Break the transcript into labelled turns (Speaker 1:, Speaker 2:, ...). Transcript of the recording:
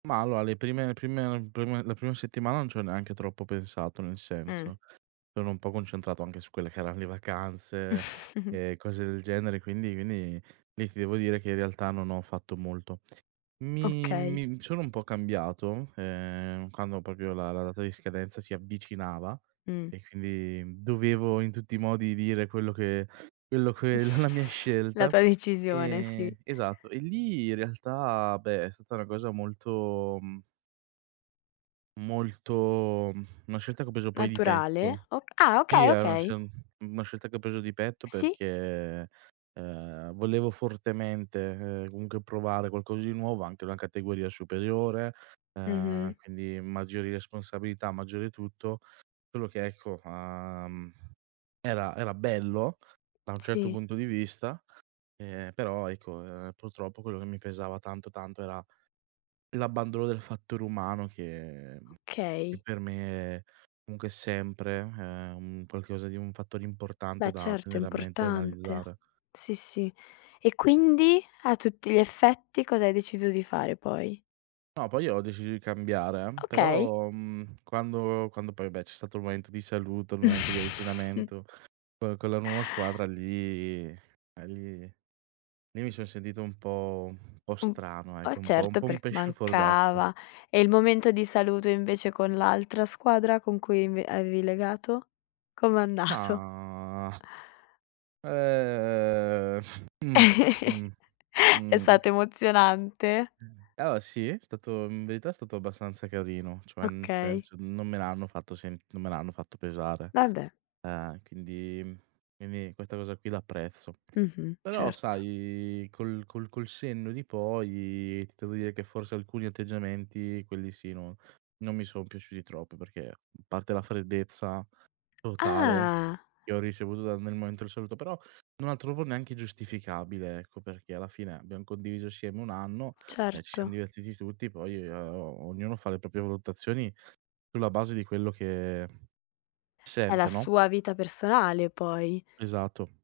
Speaker 1: Ma allora, le prime le prime prima la prima settimana non ci ho neanche troppo pensato nel
Speaker 2: Mh.
Speaker 1: senso, sono un po' concentrato anche su quelle che erano le vacanze e cose del genere quindi quindi quindi lì ti devo dire che in realtà non ho fatto molto. Mi
Speaker 2: Okay.
Speaker 1: mi sono un po' cambiato, ehm, quando proprio la la data di scadenza si avvicinava
Speaker 2: Mh.
Speaker 1: e quindi, dovevo in tutti i modi dire quello che quello che la la mia
Speaker 2: La
Speaker 1: scelta,
Speaker 2: tua decisione, sì.
Speaker 1: ehm, esatto, e lì in realtà, beh, è stata una cosa molto, mhmm molto, una scelta che ho preso poi di
Speaker 2: Naturale
Speaker 1: petto.
Speaker 2: o ah
Speaker 1: Sì,
Speaker 2: okay,
Speaker 1: è una
Speaker 2: okay.
Speaker 1: sce una scelta che ho preso di petto
Speaker 2: Sì.
Speaker 1: perché, uhm, volevo fortemente, ehm, comunque provare qualcosa di nuovo anche una categoria superiore, ehm
Speaker 2: Mh-mh.
Speaker 1: quindi maggiori responsabilità, maggiori tutto, solo che ecco, uhm, era era bello da un certo
Speaker 2: Sì.
Speaker 1: punto di vista, ehm, però ecco, uhm, purtroppo quello che mi pesava tanto, tanto era l'abbandono del fattore umano che che
Speaker 2: Okay.
Speaker 1: per me comunque è sempre, ehm, un qualcosa di un fattore
Speaker 2: Beh,
Speaker 1: importante da
Speaker 2: certo è
Speaker 1: tenere a mente e
Speaker 2: importante.
Speaker 1: analizzare.
Speaker 2: Sì, sì. E quindi, a tutti gli effetti cosa hai deciso di fare poi?
Speaker 1: No, poi ho deciso di cambiare eh,
Speaker 2: Okay.
Speaker 1: però, mhmm, quando quando poi, beh, c'è stato il momento di saluto, il momento di avvicinamento, co con la nuova squadra lì eh, lì lì mi son sentito un po' un po'
Speaker 2: Mh,
Speaker 1: strano
Speaker 2: ah
Speaker 1: ecco, un po' un
Speaker 2: certo,
Speaker 1: po' un
Speaker 2: perc
Speaker 1: pesce fuor d'acqua.
Speaker 2: mancava, e il momento di saluto invece con l'altra squadra con cui inv avevi legato com'è andato?
Speaker 1: Mah, uhm, mh-mh,
Speaker 2: È stato
Speaker 1: mh.
Speaker 2: emozionante?
Speaker 1: Mh, allora sì, è stato in verità, è stato abbastanza carino, cioè nel
Speaker 2: Okay.
Speaker 1: senso, non me l'hanno fatto sent non me l'hanno fatto pesare,
Speaker 2: Vabbè.
Speaker 1: uhm, quindi quindi questa cosa qui la apprezzo.
Speaker 2: Mh-mh,
Speaker 1: Però
Speaker 2: certo.
Speaker 1: sai, col col col senno di poi, ti devo dire che forse, alcuni atteggiamenti quelli sì non non mi sono piaciuti troppo perché, a parte la freddezza totale
Speaker 2: Ah.
Speaker 1: che ho ricevuto dal nel momento del saluto, però, non la trovo neanche giustificabile ecco, perché alla fine abbiam condiviso assieme 1 anno e ci siam
Speaker 2: Certo.
Speaker 1: divertiti tutti, poi, o ognuno fa le proprie valutazioni sulla base di quello che
Speaker 2: È la
Speaker 1: sente, no?
Speaker 2: sua vita personale poi.
Speaker 1: Esatto.